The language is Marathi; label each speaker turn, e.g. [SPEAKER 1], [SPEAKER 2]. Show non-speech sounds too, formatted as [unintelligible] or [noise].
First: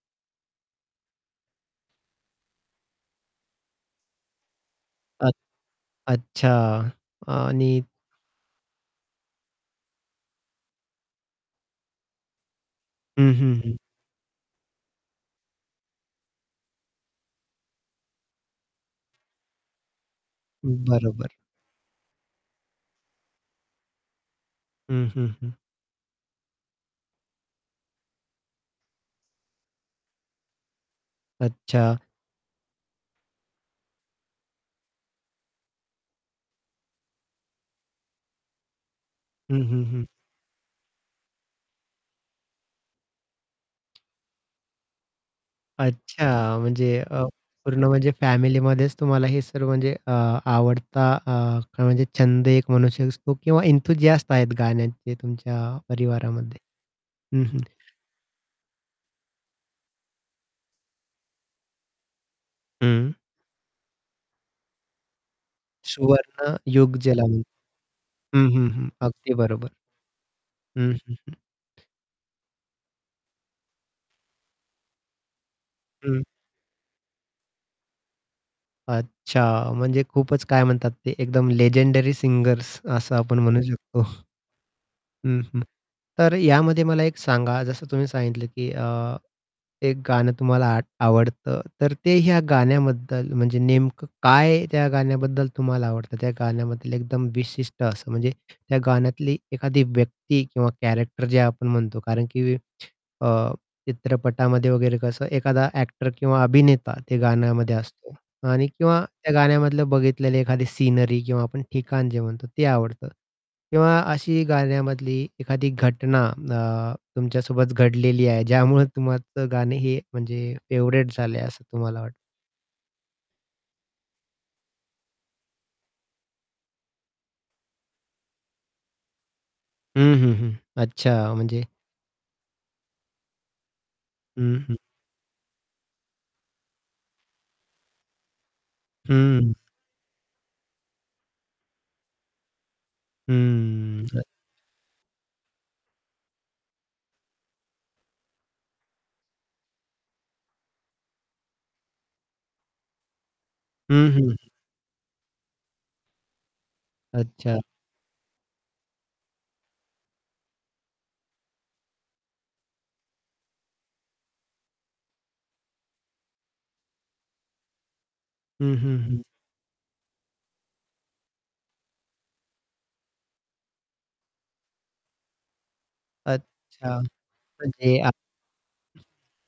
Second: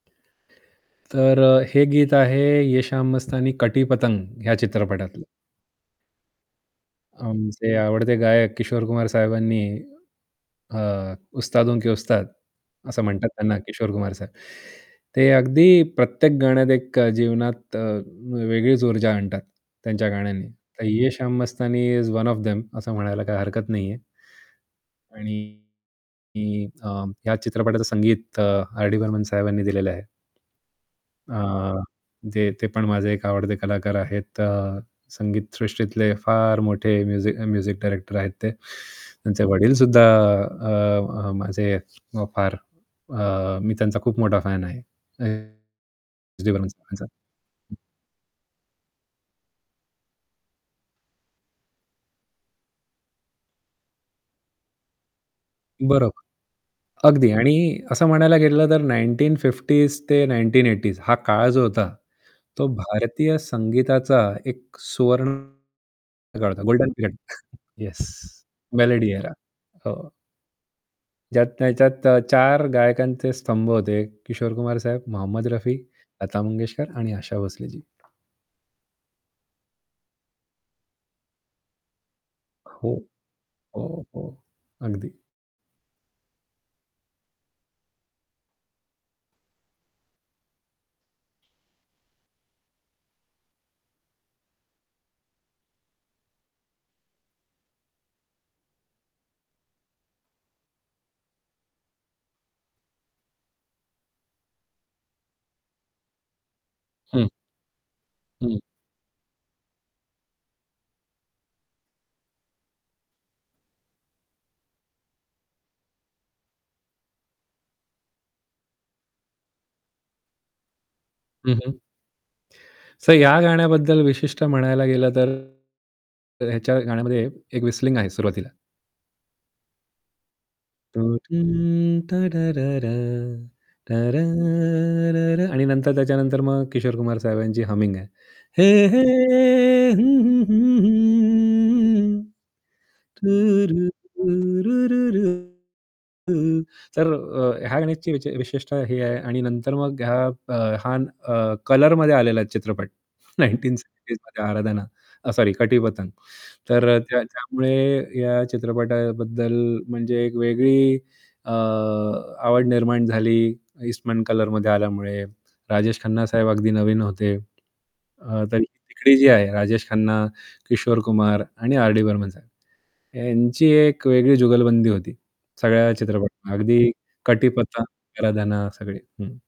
[SPEAKER 1] तर अ, हे गीत आहे "ये शाम मस्तानी" "कटी पतंग" ह्या चित्रपटातलं.
[SPEAKER 2] अ अच्छा
[SPEAKER 1] आमचे
[SPEAKER 2] आणि
[SPEAKER 1] आवडते गायक किशोर कुमार साहेबांनी अ, उस्तादों के उस्ताद असं म्हणतात
[SPEAKER 2] हं, हं,
[SPEAKER 1] त्यांना
[SPEAKER 2] हं.
[SPEAKER 1] किशोर कुमार साहेब. ते अगदी प्रत्येक गाण्यात एक अ, जीवनात अ, वेगळीच ऊर्जा आणतात त्यांच्या गाण्यांनी तर "ये
[SPEAKER 2] बरोबर.
[SPEAKER 1] Shaam Mastani" is one of them असं म्हणायला काही हरकत नाहीये.
[SPEAKER 2] हं, हं, हं.
[SPEAKER 1] आणि अ, या चित्रपटाचं संगीत अ, आर.डी बर्मन साहेबांनी दिलेलं आहे. अ,
[SPEAKER 2] अच्छा.
[SPEAKER 1] ते ते पण माझे एक आवडते कलाकार आहेत. संगीत सृष्टीतले फार मोठे म्युझि म्युझिक डायरेक्टर आहेत ते. त्यांचे
[SPEAKER 2] हं,
[SPEAKER 1] वडील
[SPEAKER 2] हं,
[SPEAKER 1] सुद्धा
[SPEAKER 2] हं.
[SPEAKER 1] अ, अ, माझे फार अ, मी त्यांचा खूप मोठा फॅन आहे. [unintelligible] एस.डी
[SPEAKER 2] अच्छा
[SPEAKER 1] बर्मन
[SPEAKER 2] म्हणजे
[SPEAKER 1] साहेबांचा.
[SPEAKER 2] अ, पूर्ण म्हणजे फॅमिलीमध्येच तुम्हाला हे सर्व म्हणजे अ, आवडता अ, म्हणजे छंद एक म्हणू शकतो किंवा एन्थूसियास्ट आहेत गाण्याचे तुमच्या
[SPEAKER 1] बरोबर.
[SPEAKER 2] परिवारामध्ये.
[SPEAKER 1] अगदी
[SPEAKER 2] हं, हं.
[SPEAKER 1] आणि असं म्हणायला गेलं तर 1950s ते 1980s हा काळ जो होता, तो
[SPEAKER 2] हं.
[SPEAKER 1] भारतीय संगीताचा एक सुवर्ण काळ होता. गोल्डन
[SPEAKER 2] सुवर्णयुग
[SPEAKER 1] पिरेड,
[SPEAKER 2] ज्याला म्हणतात.
[SPEAKER 1] येस.
[SPEAKER 2] हं, हं, हं.
[SPEAKER 1] Melody era.
[SPEAKER 2] अगदी बरोबर.
[SPEAKER 1] हो.
[SPEAKER 2] हं, हं,
[SPEAKER 1] ज्यात
[SPEAKER 2] हं.
[SPEAKER 1] ज्याच्यात 4 गायकांचे स्तंभ होते किशोर कुमार साहेब, मोहम्मद रफी,
[SPEAKER 2] हं.
[SPEAKER 1] लता मंगेशकर आणि आशा भोसले जी.
[SPEAKER 2] अच्छा म्हणजे खूपच काय म्हणतात ते एकदम लेजेंडरी सिंगर्स
[SPEAKER 1] हो.
[SPEAKER 2] असं आपण म्हणू शकतो.
[SPEAKER 1] हो, हो. अगदी.
[SPEAKER 2] हं, हं. तर यामध्ये मला एक सांगा, जसं तुम्ही सांगितलं, की अ, एक गाणं तुम्हाला आट आवडतं, तर ते ह्या गाण्याबद्दल म्हणजे नेमकं काय त्या गाण्याबद्दल तुम्हाला आवडतं? त्या गाण्याबद्दल एकदम विशिष्ट असं, म्हणजे त्या गाण्यातली एखादी व्यक्ती किंवा कॅरेक्टर जे आपण म्हणतो कारण की अ, चित्रपटामध्ये वगैरे कसं एखादा ॲक्टर किंवा अभिनेता ते
[SPEAKER 1] हं.
[SPEAKER 2] गाण्यामध्ये असतो
[SPEAKER 1] हं.
[SPEAKER 2] आणि किंवा त्या गाण्यामधलं बघितलेली एखादी सीनरी किंवा आपण ठिकाण जे म्हणतो ते आवडतं. किंवा अशी गाण्यामधली एखादी घटना अ, तुमच्या सोबत घडलेली आहे ज्यामुळे तुम्हाचं गाणं हे म्हणजे फेव्हरेट झालंय
[SPEAKER 1] हं,
[SPEAKER 2] असं
[SPEAKER 1] हं.
[SPEAKER 2] तुम्हाला वाटतं?
[SPEAKER 1] तर या गाण्याबद्दल विशिष्ट म्हणायला गेलं तर, तर ह्याच्या गाण्यामध्ये एक व्हिसलिंग आहे सुरुवातीला.
[SPEAKER 2] हं, हं, हं. अच्छा म्हणजे
[SPEAKER 1] [humming]
[SPEAKER 2] हं, हं.
[SPEAKER 1] आणि नंतर त्याच्यानंतर मग किशोर कुमार साहेबांची हमिंग आहे. हे हे
[SPEAKER 2] हं.
[SPEAKER 1] हं, हं, हं, हं. तूरु,
[SPEAKER 2] हम्म. अ
[SPEAKER 1] रु, रु, रु, रु. तर अ, ह्या गाण्याची विच विशिष्टता ही आहे आणि नंतर मग हा अ, हा अ, कलरमध्ये आलेला चित्रपट नाईनटीन
[SPEAKER 2] हं, हं.
[SPEAKER 1] सेवेंटीजमध्ये "आराधना" अ, सॉरी "कटी पतंग" तर अ,
[SPEAKER 2] अच्छा.
[SPEAKER 1] त्याच्यामुळे या चित्रपटाबद्दल म्हणजे एक वेगळी अ, आवड निर्माण झाली ईस्टमन कलरमध्ये आल्यामुळे, राजेश खन्ना साहेब अगदी नवीन होते अ, तर
[SPEAKER 2] हं, हं,
[SPEAKER 1] तिकडी
[SPEAKER 2] हं.
[SPEAKER 1] जी आहे राजेश खन्ना, किशोर कुमार, आणि आर-डी बर्मन साहेब यांची एक वेगळी जुगलबंदी होती सगळ्या चित्रपटामध्ये. अगदी
[SPEAKER 2] अच्छा
[SPEAKER 1] "कटी पतंग,"
[SPEAKER 2] म्हणजे आ
[SPEAKER 1] "आराधना" सगळी. हं.